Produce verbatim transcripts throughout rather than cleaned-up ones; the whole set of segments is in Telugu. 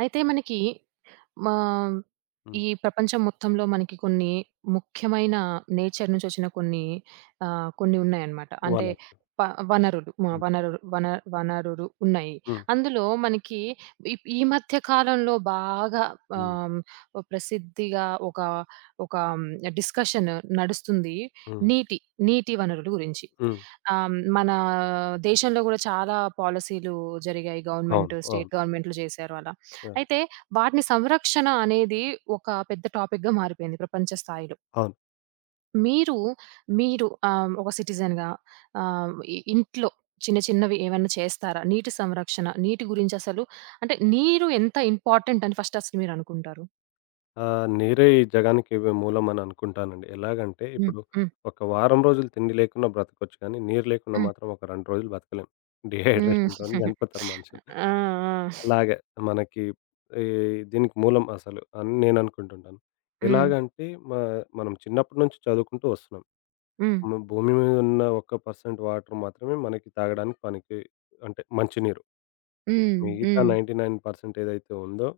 అయితే మనకి మా హ్మ్. ఈ ప్రపంచం మొత్తంలో మనకి కొన్ని ముఖ్యమైన నేచర్ నుంచి వచ్చిన కొన్ని ఆహ్, కొన్ని ఉన్నాయన్నమాట. అంటే వనరు. ప వనరులు మ హ్మ్. వనరులు వన వనరులు ఉన్నాయి. హ్మ్. అందులో మనకి ఈ ఈ మధ్య కాలంలో బాగా హ్మ్. ఆహ్, ప్రసిద్ధిగా ఒక ఒక డిస్కషన్ నడుస్తుంది. హ్మ్. నీటి, నీటి వనరుల గురించి. హ్మ్. ఆహ్, మన దేశంలో గూడా చాలా పాలిసీలు జరిగాయి. అవును. గవర్నమెంట్, అవును. స్టేట్ గవర్నమెంట్‌లు చేశారు అలా. యాహ్! అయితే వాటిని సంరక్షణ అనేది ఒక పెద్ద టాపిక్‌గా మారిపోయింది ప్రపంచ స్థాయిలో. అవును. మీరు, మీరు ఆహ్, ఒక సిటిజన్‌గా ఆహ్, ఇ ఇంట్లో చిన్న చిన్నవి ఏమన్నా చేస్తారా? నీటి సంరక్షణ, నీటి గురించి అసలు అంటే నీరు ఎంత ఇంపార్టెంట్ అని ఫస్ట్ అసలు మీరనుకుంటారు? ఆహ్, నీరే ఈ జగానికి వ్ మూలమని అనుకుంటానండి. ఎలాగంటే హ్మ్. ఇప్పుడు హ్మ్. ఒక వారం రోజులు తిండి లేకున్నా బ్రతకొచ్చు కానీ, నీరు లేకుండా హ్మ్. మాత్రం ఒక రెండు రోజులు బ్రతకలేం. హ్మ్. డీహైడ్రేషన్‌తోని చనిపోతారు మనుషులు. ఆ! ఆ! అలాగే మనకి ఈ దీనికి మూలం అసలు అని నేను అనుకుంటుంటాను. హ్మ్. ఎలాగంటే మ మనం చిన్నప్పటి నుంచి చదువుకుంటూ వస్తున్నాం. హ్మ్. హ్మ్. భూమి మీద ఉన్న ఒక శాతం వాటర్ మాత్రమే మనకి తాగడానికి పనికి, అంటే మంచినీరు. హ్మ్. మిగతా హ్మ్. తొంభై తొమ్మిది శాతం ఏదైతే ఉందో,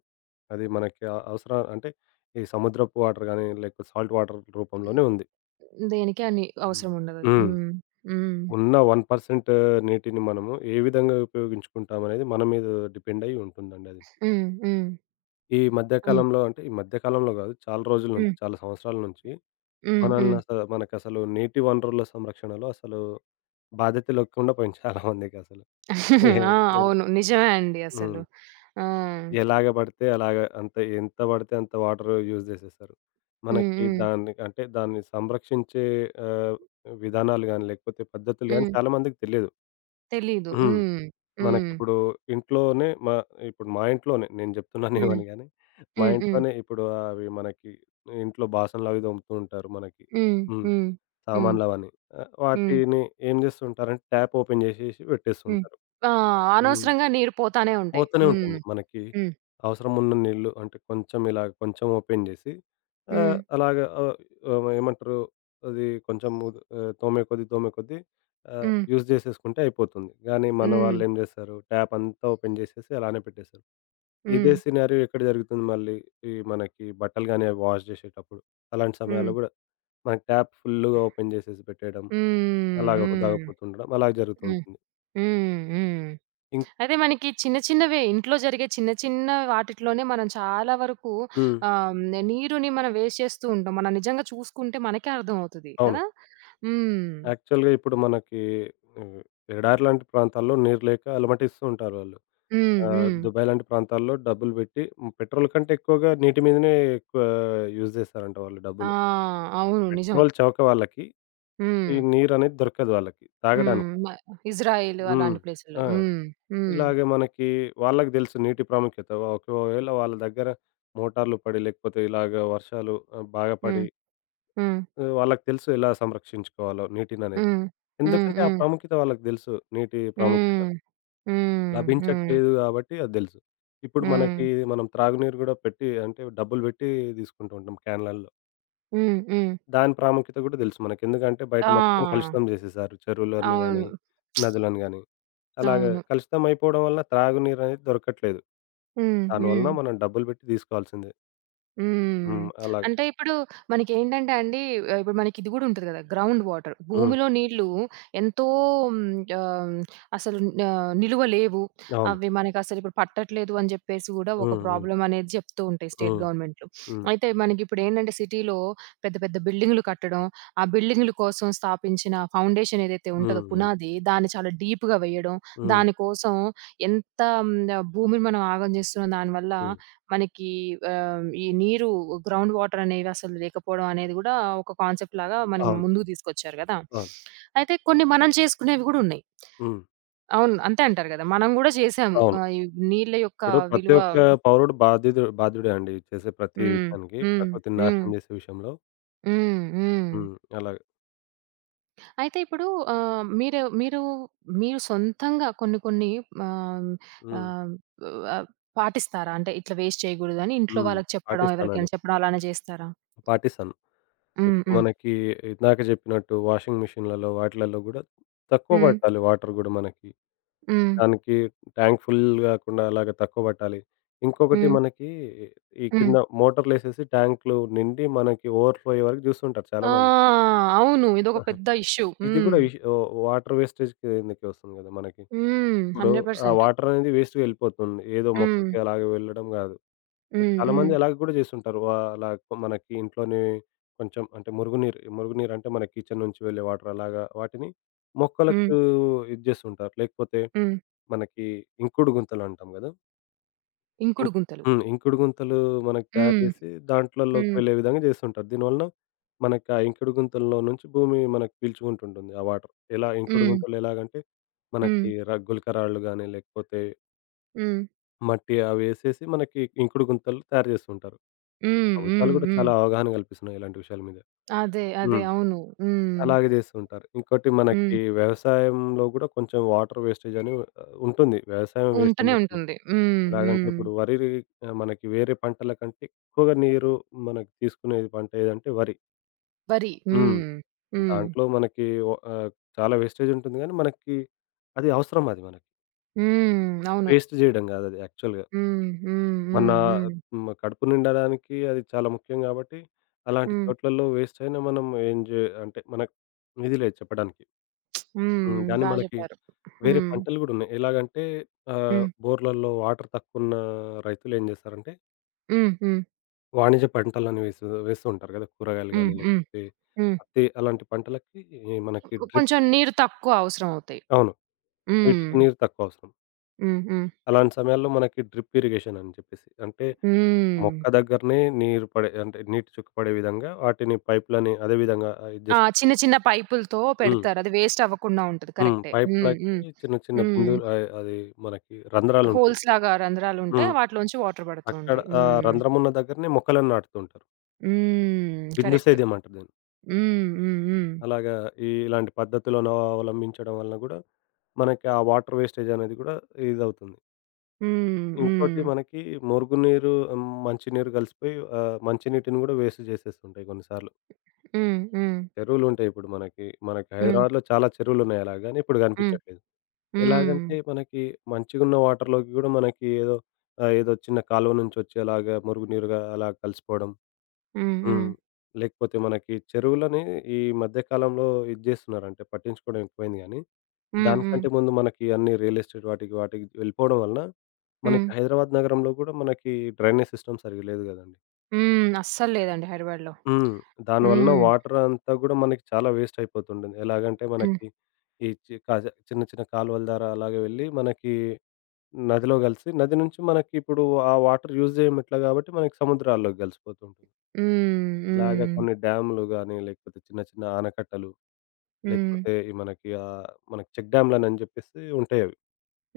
అది మనకి అ అవసరా అంటే, ఈ సముద్రపు వాటర్ గానీ, లేకపోతే సాల్ట్ వాటర్ రూపంలోనే ఉంది. దేనికి అని హ్మ్. అవసరం ఉండదది. హ్మ్. హ్మ్. హ్మ్. ఉన్న ఒక శాతం నీటిని మనము ఏ విధంగా ఉపయోగించుకుంటామనేది మన మీద డిపెండ్ అయ్యి ఉంటుందండి అది. హ్మ్. హ్మ్. ఈ మధ్య హ్మ్. కాలంలో అంటే, ఈ మధ్య కాలంలో గాదు, చాలా రోజుల నుంచి, హ్మ్. చాలా సంవత్సరాల నుంచి హ్మ్. మనల్ని హ్మ్. అసల మనకసలు నీటి వనరుల సంరక్షణలో అసలు బాధ్యత లేకుండా పోయింది చాలా మందికసలు. ఏ ఆ! ఎల్ అవును. నిజమే అండి హ్మ్. అసలు. ఆ! ఎలాగ పడితే అలాగ అంత ఎంత పడితే అంత వాటర్ యూజ్ జేసేశారు. హ్మ్. మనకి హ్మ్. దాన్ని అంటే దాన్ని సంరక్షించే ఆహ్, విధానాలు గాని, లేకపోతే పద్ధతులు గాని హ్మ్. చాలా మందికి తెలియదు. తెలీదు. హ్మ్. హ్మ్. హ్మ్. మనకిప్పుడు ఇంట్లోనే మా ఇప్పుడు మా ఇంట్లోనే నేను జెప్తున్నానేమో హ్మ్. అని గాని, మా హ్మ్. హ్మ్. ఇంట్లోనే ఇప్పుడు అవి మనకి ఇంట్లో బాసనలవి తోముతూ ఉంటారు మనకి. హ్మ్. హ్మ్. హ్మ్. హ్మ్. సామాన్లవన్నీ. ఆహ్, హ్మ్. వాటిని ఏం జేస్తుంటారంటే ట్యాప్ ఓపెన్ జేసేసి హ్మ్. పెట్టేస్తుంటారు. ఆ! హ్మ్. అనవసరంగా నీరు పోతానే ఉంటాయి. పోతూనే హ్మ్. ఉంటుంది. మనకి హ్మ్. అవసరమున్న నీళ్ళు అంటే కొంచెం ఇలా కొంచెం ఓపెన్ జేసి, హ్మ్. ఆహ్, అలాగా ఆహ్, ఆహ్, ఏమంటారు అది కొంచెం ఉద్ ఆహ్, తోమే కొద్దీ, తోమే కొద్దీ ఆహ్, హ్మ్. యూజ్ జేసేసుకుంటే అయిపోతుంది. కానీ మన హ్మ్. వాళ్ళేం జేస్తారు ట్యాప్ అంతా ఓపెన్ జేసేసి అలానే పెట్టేస్తారు. ఇదే హ్మ్. సినారియో ఎక్కడ జరుగుతుంది మళ్ళీ ఈ మనకి బట్టలు గాని అవి వాష్ జేసేటప్పుడు. అలాంటి హ్మ్. సమయాల్లో గూడా మనకి ట్యాప్ ఫుల్లుగా ఓపెన్ జేసేసి పెట్టేయడం, హ్మ్. అలాగ హ్మ్. హ్మ్. తాగపోతుండడం అలాగ జరుగుతూ హ్మ్. ఉంటుంది. హ్మ్. హ్మ్. ఇం అయితే మనకి చిన్న చిన్నవే ఇంట్లో జరిగే చిన్న చిన్న వాటిట్లోనే మనం చాలా వరకు హ్మ్. ఆహ్, నీరుని మనం వేస్ట్ చేస్తూ ఉంటాం. మనం నిజంగా చూసుకుంటే మనకే అర్థమవుతది అవును. కదా! హ్మ్. యాక్చువల్‌గా ఇప్పుడు మనకి హ్మ్. ఎడారి లాంటి ప్రాంతాల్లో నీరు లేక అలమటిస్తూ ఉంటారు వాళ్ళు. హ్మ్. ఆహ్, హ్మ్. దుబాయ్ లాంటి ప్రాంతాల్లో డబ్బులు పెట్టి పెట్రోల్ కంటే ఎక్కువగా నీటి మీదనే ఎక్కువ యూజ్ చేస్తారంట వాళ్ళు ఆ! డబ్బులు. అవును. నిజం. పెట్రోల్ చవక వాళ్ళకి. ఈ హ్మ్. నీరనేది దొరకదు వాళ్ళకి హ్మ్. తాగడానికి. మ ఇజ్రాయిల్ హ్మ్. అలాంటి ప్లేసుల్లో. ఆ! హ్మ్. హ్మ్. ఇలాగే మనకి వాళ్ళకి తెలుసు నీటి ప్రాముఖ్యత. ఒకవేళ వాళ్ళ దగ్గర మోటార్లు పడి లేకపోతే ఇలాగ వర్షాలు ఆహ్, బాగా పడి, హ్మ్. హ్మ్. ఆహ్, వాళ్ళకి తెలుసు ఎలా సంరక్షించుకోవాలో నీటిననేది. హ్మ్. ఎందుకంటే ఆ హ్మ్. ప్రాముఖ్యత వాళ్ళకి తెలుసు నీటి ప్రాముఖ్యత. హ్మ్. హ్మ్. హ్మ్. హ్మ్. లభించట్లేదు గాబట్టి అది దెలుసు. ఇప్పుడు హ్మ్. మనకి మనం త్రాగునీరు గూడా పెట్టి అంటే డబ్బులు బెట్టి తీసుకుంటూ ఉంటాం క్యాన్‌లల్లో. హ్మ్. హ్మ్. దాని ప్రాముఖ్యత గూడా దెలుసు మనకి. ఎందుకంటే బయట మొత్తం ఆ! కలుషితం జేసేశారు. చెరువులని గానీ, అవును. నదులను గానీ. అలాగా అవును. కలుషితం అయిపోవడం వలన త్రాగునీరనేది దొరకట్లేదు. హ్మ్. దాని హ్మ్. వలన మనం డబ్బులు బెట్టి దీసుకోవాల్సిందే. హ్మ్. హ్మ్. అలాగ. అంటే ఇప్పుడు మనకేంటంటే అండి ఆహ్, ఇప్పుడు మనకి ఇది గూడా ఉంటది గదా! Ground water. హ్మ్. భూమిలో నీళ్ళు ఎంతో హ్మ్, ఆహ్, అసలు ఆహ్, నిలువ లేవు. అవును. అవి మనకసలు ఇప్పుడు పట్టట్లేదు అని జెప్పేసి గూడా ఒక హ్మ్. హ్మ్. ప్రాబ్లమ్ అనేది జెప్తూ ఉంటాయి స్టేట్ హ్మ్. గవర్నమెంట్‌లు. హ్మ్. అయితే మనకిప్పుడేంటంటే సిటీలో పెద్ద పెద్ద బిల్డింగులు కట్టడం, ఆ బిల్డింగుల కోసం స్థాపించిన ఫౌండేషన్ ఏదైతే హ్మ్. ఉంటదో హ్మ్. పునాది, దాన్ని చాలా డీప్‌గా వేయడం, హ్మ్. దాని కోసం ఎంత హ్మ్, భూమిని మనం ఆగం జేస్తున్నాం దానివల్ల హ్మ్. మనకి ఆహ్, ఈ నీరు గ్రౌండ్ వాటర్ అనేవి అసలు లేకపోవడం అనేది గూడా ఒక కాన్సెప్ట్ లాగా మనకి అవును. ముందుకు తీసుకొచ్చారు గదా! అవును. అయితే కొన్ని మనం చేసుకునేవి గూడా ఉన్నాయి. హ్మ్. అవును. అంతే అంటారు గదా! మనం గూడా చేసాము. అవును. ఆహ్, ఈ నీళ్ళ యొక్క ఇప్పుడు ప్రతి విలువ. ఒక్క పౌరుడు బాధ్యుడు బాధ్యుడే అండి. చేసే ప్రతి హ్మ్. విషయానికి. హ్మ్. ప్రకృతిని హ్మ్. నాశనం చేసే విషయంలో. హ్మ్. హ్మ్. హ్మ్. అలాగే. అయితే ఇప్పుడు ఆహ్, మీరు మీరు మీరు సొంతంగా కొన్ని కొన్ని ఆహ్, హ్మ్. ఆహ్, ఆహ్, పాటిస్తారా? అంటే ఇట్లా వేస్ట్ చేయకూడదని ఇంట్లో హ్మ్. వాళ్ళకి చెప్పడం, పాటిస్తానండి. ఎవరికైనా చెప్పడం అలానే చేస్తారా? పాటిస్తాను. హ్మ్. ఇప్పుడు హ్మ్. మనకి ఇందాక చెప్పినట్టు వాషింగ్ మిషన్‌లలో వాటిలలో గూడా తక్కువ హ్మ్. పట్టాలి వాటర్ గూడా మనకి. హ్మ్. దానికి ట్యాంక్ ఫుల్ గాకుండా అలాగ తక్కువ పట్టాలి. ఇంకొకటి హ్మ్. మనకి ఈ హ్మ్. కింద మోటార్‌లేసేసి ట్యాంక్‌లు నిండి మనకి ఓవర్‌ఫ్లో అయ్యే వరకు జూస్తుంటారు ఆ! చాలామంది. అవును. ఇదొక పెద్ద ఇష్యూ. ఇది హ్మ్. గూడా ఇష్యూ, వాటర్ వేస్టేజ్‌కి కిందకే వస్తుంది గదా మనకి! హ్మ్. ఇప్పుడు ఆ నూరు శాతం. వాటర్ అనేది వేస్ట్‌గా వెళ్ళిపోతుంది. ఏదో హ్మ్. మొక్కకి అలాగే వెళ్ళడం గాదు. హ్మ్. హ్మ్. చాలామంది అలాగ కూడా చేస్తుంటారు. వా అలా కొ- మనకి ఇంట్లోనే కొంచెం అంటే మురుగునీరు, మురుగునీరు అంటే మన కిచెన్ నుంచి వెళ్ళే వాటర్, అలాగా వాటిని హ్మ్. మొక్కలకు ఇది చేస్తుంటారు. లేకపోతే హ్మ్. మనకి ఇంకుడు గుంతలు అంటాం గదా! ఇం ఇంకుడు గుంతలు. హ్మ్. ఇంకుడు గుంతలు మనకు తయారు హ్మ్. చేసి దాంట్లలోకి హ్మ్. వెళ్ళే విధంగా చేస్తుంటారు. దీనివలన మనకు ఆ ఇంకుడు గుంతల్లో నుంచి భూమి మనకు పీల్చుకుంటుంటుంది ఆ వాటర్. ఎలా ఇంకుడు హ్మ్. గుంతలు ఎలాగంటే హ్మ్. మనకి ర గులకరాళ్ళు గాని లేకపోతే హ్మ్. మట్టి అవేసేసి మనకి ఇంకుడు గుంతలు తయారు చేస్తుంటారు. హ్మ్. ప్రభుత్వాలు హ్మ్. గూడా హ్మ్. చాలా అవగాహన కల్పిస్తున్నాయి ఇలాంటి విషయాల మీద. అదే. అదే. హ్మ్. అవును. హ్మ్. అలాగే చేస్తుంటారు. ఇంకోటి హ్మ్. మనకి వ్యవసాయంలో గూడా కొంచెం వాటర్ వేస్టేజ్ అని ఆహ్, ఉంటుంది. వ్యవసాయం వేస్ట్ అని ఉంటూనే చెప్పట్లేదు. ఉంటుంది. హ్మ్. ఎలాగంటే హ్మ్. ఇప్పుడు వరి, ఆహ్, మనకి వేరే పంటల కంటే ఎక్కువగా నీరు మనకు తీసుకునేది పంట ఏదంటే వరి. వరి. హ్మ్. హ్మ్. హ్మ్. దాంట్లో మనకి ఒ ఆహ్, చాలా వేస్టేజ్ ఉంటుంది గానీ మనకి అది అవసరం అది మనకి. హ్మ్. అవును. వేస్ట్ జేయడం గాదది యాక్చువల్‌గా. హ్మ్. హ్మ్. మన హ్మ్. హ్మ్. హ్మ్. కడుపు నిండడానికి అది చాలా ముఖ్యం గాబట్టి, అలాంటి హ్మ్. చోట్లలో వేస్ట్ అయినా మనం ఎంజాయ్ అంటే మనకు ఇది లేదు చెప్పడానికి. హ్మ్. హ్మ్. కానీ బా మనకి చెప్పారు. వేరే హ్మ్. పంటలు గూడా ఉన్నాయి. ఎలాగంటే ఆహ్, హ్మ్. బోర్‌లలో వాటర్ తక్కువున్న రైతులు ఏం జేస్తారంటే, హ్మ్. హ్మ్. వాణిజ్య పంటలని వేసు వేస్తూ ఉంటారు గదా! కూరగాయలు హ్మ్. గానీ, హ్మ్. లేకపోతే హ్మ్. పత్తి అలాంటి పంటలకి ఈ మనకి డ్రిప్, కొంచెం నీరు తక్కువ అవసరమవుతాయి. అవును. హ్మ్. వీటికి నీరు తక్కువ అవసరం. హ్మ్. హ్మ్. అలాంటి సమయాల్లో మనకి డ్రిప్ ఇరిగేషన్ అని చెప్పేసి అంటే హ్మ్. మొక్క దగ్గరనే నీరు పడే అంటే నీటి చుక్క పడే విధంగా వాటిని పైప్‌లని అదే విధంగా ఆహ్, ఇది ఆ! చేస్తారు. చిన్న చిన్న పైపులతో హ్మ్. పెడతారు. అది వేస్ట్ అవ్వకుండా ఉంటది. హ్మ్. కరెక్టే. హ్మ్. హ్మ్. పైప్‌లకి చిన్న చిన్న హ్మ్. బిందువులు ఆహ్, అది మనకి రంధ్రాలుంటాయి. హోల్స్‌లాగా హ్మ్. రంధ్రాలుంటాయి. వాటిలోంచి వాటర్ పడుతూ అక్కడ ఉంటాయి. ఆ హ్మ్. రంధ్రం ఉన్న దగ్గరనే మొక్కలను నాటుతూ ఉంటారు. హ్మ్. బిందు కరెక్ట్. సేద్యం అంటారు దీన్ని. హ్మ్. హ్మ్. హ్మ్. అలాగా ఈ ఇలాంటి పద్ధతులను అవలంబించడం వలన గూడా మనకి ఆ వాటర్ వేస్టేజ్ అనేది గూడా ఇదవుతుంది. హ్మ్. హ్మ్. ఇంకోటి మనకి మురుగునీరు, మంచినీరు కలిసిపోయి, ఆహ్, మంచినీటిని గూడా వేస్ట్ చేసేస్తుంటాయి కొన్నిసార్లు. హ్మ్. చెరువులుంటాయి ఇప్పుడు మనకి. మనకి హ్మ్. హైదరాబాద్‌లో చాలా చెరువులున్నాయి అలా గాని ఇప్పుడు హ్మ్. కనిపించట్లేదు. ఎలాగంటే మనకి మంచిగున్న వాటర్‌లోకి గూడా మనకి ఏదో ఆహ్, ఏదో చిన్న కాలువ నుంచి వచ్చి అలాగా మురుగునీరుగా అలా కలిసిపోవడం. హ్మ్. హ్మ్. హ్మ్. హ్మ్. లేకపోతే మనకి చెరువులని ఈ మధ్య కాలంలో ఇది జేస్తున్నారు. అంటే పట్టించుకోవడం ఎక్కువైంది గానీ, హ్మ్. హ్మ్. హ్మ్. దానికంటే ముందు మనకి అన్ని రియల్ ఎస్టేట్ వాటికి వాటికి వెళ్ళిపోవడం వలన హ్మ్. మనకి హైదరాబాద్ నగరంలో గూడా మనకి డ్రైనేజ్ సిస్టమ్ సరిగ్గా లేదు గదండీ! హ్మ్. అస్సల్లేదండి హైదరాబాద్‌లో. హ్మ్. దాని వలన హ్మ్. వాటర్ అంతా గూడా మనకి చాలా వేస్ట్ అయిపోతుంటుంది. ఎలాగంటే హ్మ్. మనకి ఈ చి కాజ చిన్న చిన్న కాలువల ద్వారా అలాగే వెళ్ళి మనకి నదిలో కలిసి నది నుంచి మనకి ఇప్పుడు ఆ వాటర్ యూజ్ జేయమట్లా గాబట్టి మనకి సముద్రాల్లోకి గలిసిపోతూ ఉంటుంది. హ్మ్. ఇలాగ హ్మ్. కొన్ని డ్యామ్‌లు గాని, లేకపోతే చిన్న చిన్న ఆనకట్టలు, హ్మ్. లేకపోతే ఈ మనకి ఆహ్, మనకి చెక్ డ్యామ్‌లని జెప్పేసి ఉంటాయి అవి.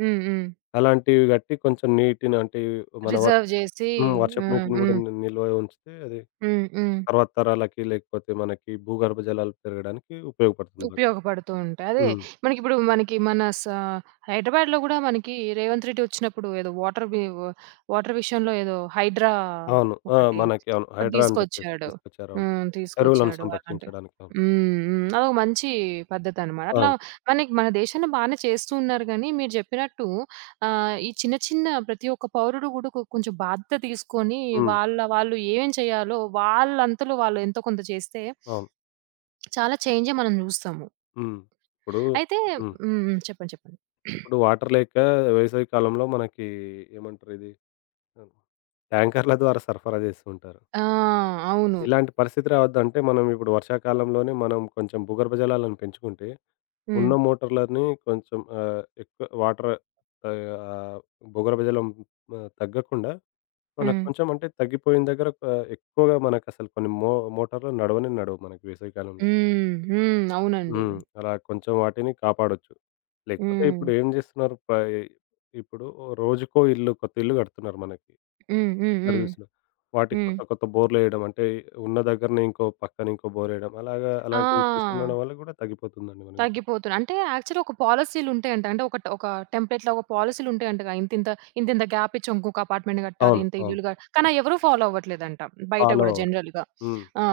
హ్మ్. హ్మ్. అలాంటివి గట్టి కొంచెం నీటిని అంటే మన వర్ రిజర్వ్ జేసి. హ్మ్. వర్షపు హ్మ్. నీటిని గూడా హ్మ్. ని నిల్వ ఉంచితే అది హ్మ్. హ్మ్. తర్వాత తరాలకి లేకపోతే మనకి భూగర్భ జలాలు పెరగడానికి ఉపయోగపడుతుంది. ఉపయోగపడుతూ ఉంటాయి. అదే హ్మ్. మనకిప్పుడు మనకి మన స హైదరాబాద్‌లో గూడా మనకి రేవంత్ రెడ్డి వచ్చినప్పుడు ఏదో వాటర్ వి వాటర్ విషయంలో ఏదో హైడ్రా అవును. ఆ! ఒకటి మనకి అవును. ఒకటి హైడ్రా అని చెప్పేసి తీసుకొచ్చాడు. తీసుకొచ్చారు. అవును. హ్మ్. ఎరువులను తీసుకొచ్చాడు అలాంటి. సంరక్షించడానికి. అవును. హ్మ్. హ్మ్. అదొక మంచి పద్ధతనమాట. అట్లా అవును. మనకి మన దేశంలో బానే చేస్తూ ఉన్నారు గానీ మీరు జెప్పినట్టు ఆహ్, ఈ చిన్న చిన్న ప్రతి ఒక్క పౌరుడు గూడా కొ కొంచెం బాధ్యత తీసుకొని హ్మ్. వాళ్ళ వాళ్ళు ఏమేం చేయాలో వాళ్ళంతలో వాళ్ళు ఎంతో కొంత చేస్తే అవును. చాలా చేంజే మనం జూస్తాము. హ్మ్. ఇప్పుడు అయితే. హ్మ్. హ్మ్. హ్మ్. చెప్పండి. చెప్పండి. ఇప్పుడు వాటర్ లేక వేసవి కాలంలో మనకి, ఏమంటారు ఇది, ట్యాంకర్‌ల ద్వారా సరఫరా చేస్తూ ఉంటారు. ఆ! అవును. ఇలాంటి పరిస్థితి రావద్దంటే మనం ఇప్పుడు వర్షాకాలంలోనే మనం కొంచెం భూగర్భ జలాలను పెంచుకుంటే, హ్మ్. ఉన్న మోటార్‌లన్నీ కొంచెం ఆహ్, ఎక్కువ వాటర్, ఆహ్, భూగర్భజలం ఆహ్, తగ్గకుండా మనకు హ్మ్. కొంచెం అంటే తగ్గిపోయిన దగ్గర ఆహ్, ఎక్కువగా మనకసలు కొన్ని మో మోటార్లు నడవనే నడవవు మనకి వేసవికాలంలో. హ్మ్. హ్మ్. అవునండి. హ్మ్. అలా కొంచెం వాటిని కాపాడొచ్చు. లేకపోతే హ్మ్. ఇప్పుడు ఏం చేస్తున్నారు ప్ర ఇప్పుడు రోజుకో ఇల్లు కొత్త ఇల్లు కడుతున్నారు మనకి. హ్మ్. హ్మ్. ఎక్కడ హ్మ్. చూసినా. వాటికి హ్మ్. కొత్త కొత్త బోర్‌లేయడం అంటే, ఉన్న దగ్గరనే ఇంకో పక్కన ఇంకో బోరేయడం అలాగా అలాంటివి ఆ! చేస్తుండడం వల్ల కూడా తగ్గిపోతుందండి మనకి. తగ్గిపోతున్నా. అంటే యాక్చువల్‌గా ఒక పాలిసీలుంటాయంట. అంటే ఒక ఒక టెంప్లేట్‌లా ఒక పాలిసీలుంటాయంటగా. ఇంతింత ఇంతింత గ్యాప్ ఇచ్చి ఇంకొక అపార్ట్‌మెంట్ కట్టాలి. అవును. ఇంత అవును. ఇల్లులు క కానీ అయ్యెవరు ఫాలో అవ్వట్లేదంట. బయట ఫాలో గూడా అవ్వరు. జనరల్‌గా. హ్మ్. ఆ!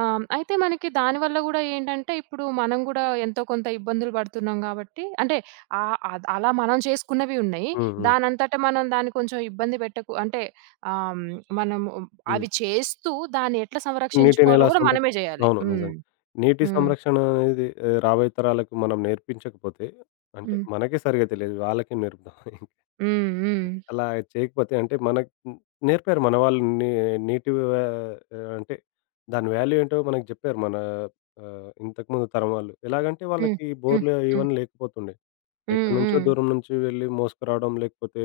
ఆ! అయితే మనకి దానివల్ల గూడా ఏంటంటే, ఇప్పుడు మనం గూడా ఎంతో కొంత ఇబ్బందులు పడుతున్నాం గాబట్టి, అంటే ఆహ్, అద్ అలా మనం చేసుకున్నవి ఉన్నాయి. హ్మ్. హ్మ్. దానంతట మనం దాన్ని కొంచెం ఇబ్బంది పెట్టకు అంటే ఆహ్, హ్మ్, మనము హ్మ్. అవి చేస్తూ దాన్ని ఎట్లా నీటిని సంరక్షించుకోవాలో ఎలా గూడా సంరక్ మనమే జేయాలి. అవును. హ్మ్. నిజంగా. నీటి హ్మ్. సంరక్షణ అనేది, ఆహ్, రాబోయే తరాలకు మనం నేర్పించకపోతే, అంటే హ్మ్. మనకే సరిగ్గా తెలియదు. వాళ్ళకేం నేర్పుతాం. హ్మ్. హ్మ్. అలా చేయకపోతే అంటే మనకు నేర్పారు మన వాళ్ళు నీ నీటి వా అంటే దాని వాల్యూ ఏంటో మనకు జెప్పారు. మన ఆహ్, ఇంతకుముందు తరం వాళ్ళు. ఎలాగంటే హ్మ్. వాళ్ళకి హ్మ్. బోర్‌లు హ్మ్. ఇవన్నీ లేకపోతుండే. ఎక్కడి నుంచో హ్మ్. దూరం నుంచి వెళ్ళి మోసుకురావడం, లేకపోతే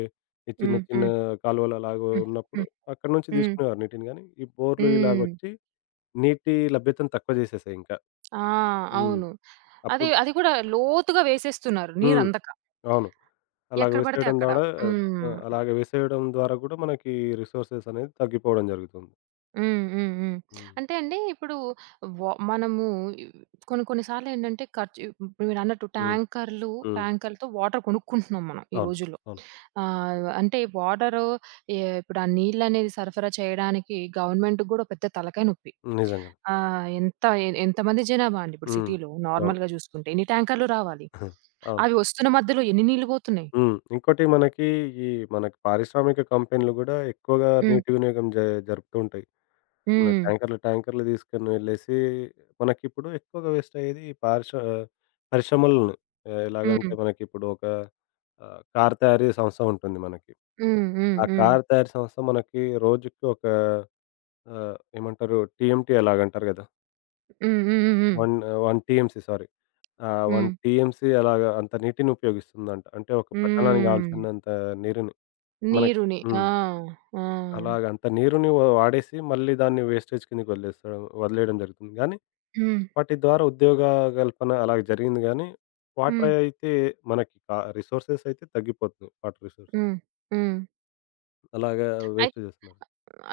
ఈ చిన్న హ్మ్. చిన్న హ్మ్. హ్మ్. కాలువలు అలాగ హ్మ్. ఉన్నప్పుడు హ్మ్. అక్కడి నుంచి హ్మ్. తీసుకునేవారు నీటిని గానీ, ఈ బోర్‌లు హ్మ్. ఇలాగొచ్చి నీటి లభ్యతను తక్కువ జేసేసాయి ఇంకా. ఆ! హ్మ్. అవును. అది అప్పుడు అది గూడా లోతుగా వేసేస్తున్నారు హ్మ్. నీరందక. అవును. అలాగ ఎక్కడ పడితే వేసేయడం అక్కడ. ద్వారా, హ్మ్. ఆహ్, అలాగ వేసేయడం ద్వారా గూడా మనకి రిసోర్సెస్ అనేది తగ్గిపోవడం జరుగుతుంది. హ్మ్. హ్మ్. హ్మ్. హ్మ్. అంటే అండి ఇప్పుడు వ మనము కొన్ని కొన్ని సార్లు ఏంటంటే ఖర్చు ఇప్పుడు మీరన్నట్టు హ్మ్. ట్యాంకర్‌లు హ్మ్. ట్యాంకర్‌లతో వాటర్ కొనుక్కుంటున్నాం మనం ఈ అవును. రోజుల్లో. అవును. ఆహ్, అంటే వాటరు ఎ ఇప్పుడు ఆ నీళ్ళనేది సరఫరా చేయడానికి గవర్నమెంట్‌కి గూడా పెద్ద తలకాయ నొప్పి. నిజంగానే. ఆహ్, ఎంత ఎ ఎంతమంది జనాభా అండి ఇప్పుడు హ్మ్. సిటీలో అవును. నార్మల్‌గా జూసుకుంటే ఎన్ని ట్యాంకర్‌లు రావాలి? అవును. అవి వస్తున్న మధ్యలో ఎన్ని నీళ్ళు పోతున్నాయి? హ్మ్. ఇంకోటి మనకి ఈ మనకి పారిశ్రామిక కంపెనీలు గూడా ఎక్కువగా హ్మ్. నీటి వినియోగం జ జరుపుతూ ఉంటాయి. మన హ్మ్. ట్యాంకర్లు, ట్యాంకర్లు తీసుకొని వెళ్ళేసి మనకిప్పుడు ఎక్కువగా వేస్ట్ అయ్యేది ఈ పారిశ పరిశ్రమలను, ఎలాగంటే హ్మ్. మనకిప్పుడు ఒక ఆహ్, కార్ తయారీ సంస్థ ఉంటుంది మనకి. హ్మ్. హ్మ్. హ్మ్. ఆ హ్మ్. కార్ తయారీ సంస్థ మనకి రోజుకి ఒక ఆహ్, ఏమంటారు టీఎంటీ అలాగంటారు గదా! హ్మ్. హ్మ్. హ్మ్. ఒకటి ఒక టీఎంసీ సారీ. ఆ! ఒక హ్మ్. టీఎంసీ అలాగా అంత నీటిని ఉపయోగిస్తుందంట. అంటే ఒక పట్టణానికి హ్మ్. కావాల్సినంత నీరుని మనకి నీరుని. హ్మ్. ఆ! ఆ! అలాగ అంత నీరుని వ వాడేసి మళ్ళీ దాన్ని వేస్టేజ్ కిందకి వదిలేస్తాం వదిలేయడం జరుగుతుంది. గానీ హ్మ్. వాటి ద్వారా ఉద్యోగ కల్పన అలాగ జరిగింది గానీ, వాటర్ హ్మ్. అయితే మనకి క రిసోర్సెస్ అయితే తగ్గిపోతుంది. Water resource. హ్మ్. హ్మ్. అలాగా వేస్ట్ అయిత్ చేస్తున్నారు.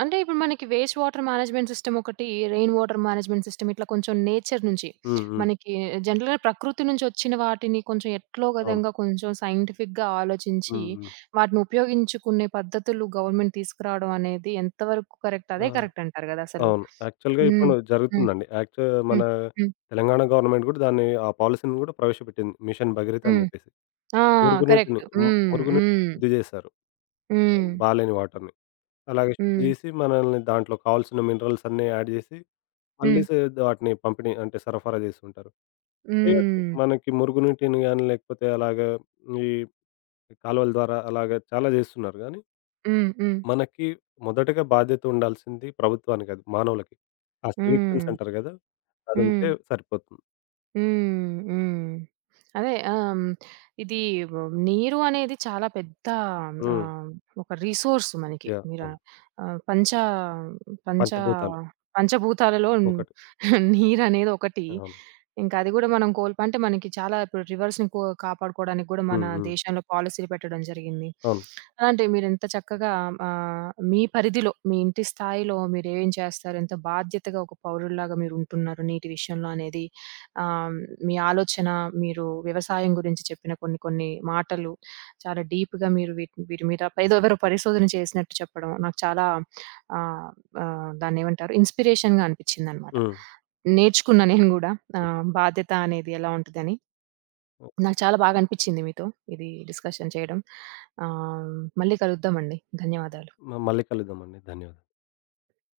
అంటే ఇప్పుడు మనకి వేస్ట్ వాటర్ మేనేజ్మెంట్ సిస్టమ్ ఒకటి, రెయిన్ వాటర్ మేనేజ్మెంట్ సిస్టమ్ ఇట్లా కొంచెం నేచర్ నుంచి హ్మ్. హ్మ్. మనకి జనరల్‌గా ప్రకృతి నుంచి వచ్చిన వాటిని కొంచెం ఎట్లో అవును. విధంగా కొంచెం సైంటిఫిక్‌గా ఆలోచించి హ్మ్. హ్మ్. వాటిని ఉపయోగించుకునే పద్ధతులు గవర్నమెంట్ తీసుకురావడం అనేది ఎంతవరకు కరెక్ట్? ఆ! అదే కరెక్ట్ అంటారు గదా! అసలు. అవును. యాక్చువల్‌గా హ్మ్. ఇప్పుడు హ్మ్. జరుగుతుందండి. యాక్చు మన హ్మ్. హ్మ్. తెలంగాణ గవర్నమెంట్ గూడా దాన్ని ఆ పాలిసీని గూడా ప్రవేశపెట్టింది. మిషన్ భగీరథ అని హ్మ్. జెప్పేసి. ఆ! మురుగునీటిని కరెక్ట్. హ్మ్. హ్మ్. మురుగునీటిని హ్మ్. శుద్ధి చేశారు. హ్మ్. బాలేని వాటర్‌ని. అలాగే శుద్ధి హ్మ్. చేసి మనల్ని దాంట్లో కావాల్సిన మినరల్స్ అన్నీ యాడ్ జేసి మళ్ళీ హ్మ్. సే వాటిని పంపిణీ అంటే సరఫరా జేస్తుంటారు. చేయొచ్చు. హ్మ్. మనకి మురుగునీటిని గాని, లేకపోతే అలాగా ఈ కాలువల ద్వారా అలాగా చాలా జేస్తున్నారు గానీ, హ్మ్. హ్మ్. మనకి మొదటగా బాధ్యత ఉండాల్సింది ప్రభుత్వానికి, అది మానవులకి. ఆ సివిక్ హ్మ్. సెన్స్ అంటారు గదా! హ్మ్. అదుంటే సరిపోతుంది. హ్మ్. హ్మ్. అదే ఆహ్, హ్మ్. ఇది వ్ నీరు అనేది చాలా పెద్ద హ్మ్. ఆహ్, ఒక రిసోర్స్ మనకి. యాహ్! మీర అవును. ఆహ్, పంచ పంచ పంచభూతాలు పంచభూతాలలో ఒకటి. నీరనేది ఒకటి. అవును. ఇంకా అది గూడా మనం కోల్ప అంటే మనకి చాలా ఇప్పుడు రివర్స్‌ని కో కాపాడుకోవడానికి గూడా మన హ్మ్. హ్మ్. దేశంలో పాలిసీలు పెట్టడం జరిగింది. అవును. అలాంటివి మీరెంత చక్కగా ఆహ్, మీ పరిధిలో, మీ ఇంటి స్థాయిలో మీరేం చేస్తారు? ఎంత బాధ్యతగా ఒక పౌరుడిలాగా మీరుంటున్నారు నీటి విషయంలో అనేది ఆహ్, మీ ఆలోచన, మీరు వ్యవసాయం గురించి చెప్పిన కొన్ని కొన్ని మాటలు చాలా డీప్‌గా మీరు వీటి వీటి మీద ఏదో ఎవరో పరిశోధన చేసినట్టు చెప్పడం నాకు చాలా ఆహ్, ఆహ్, దాన్నేమంటారు ఇన్‌స్పిరేషన్‌గా అనిపించిందనమాట. హ్మ్. నేర్చుకున్నా నేను గూడా హ్మ్. ఆహ్, బాధ్యత అనేది ఎలా ఉంటదని. నాకు చాలా బాగా అనిపించింది మీతో ఇది డిస్కషన్ చేయడం. ఆహ్, మళ్ళీ కలుద్దామండి. ధన్యవాదాలు. మ మళ్ళీ కలుద్దామండి. ధన్యవాదాలు.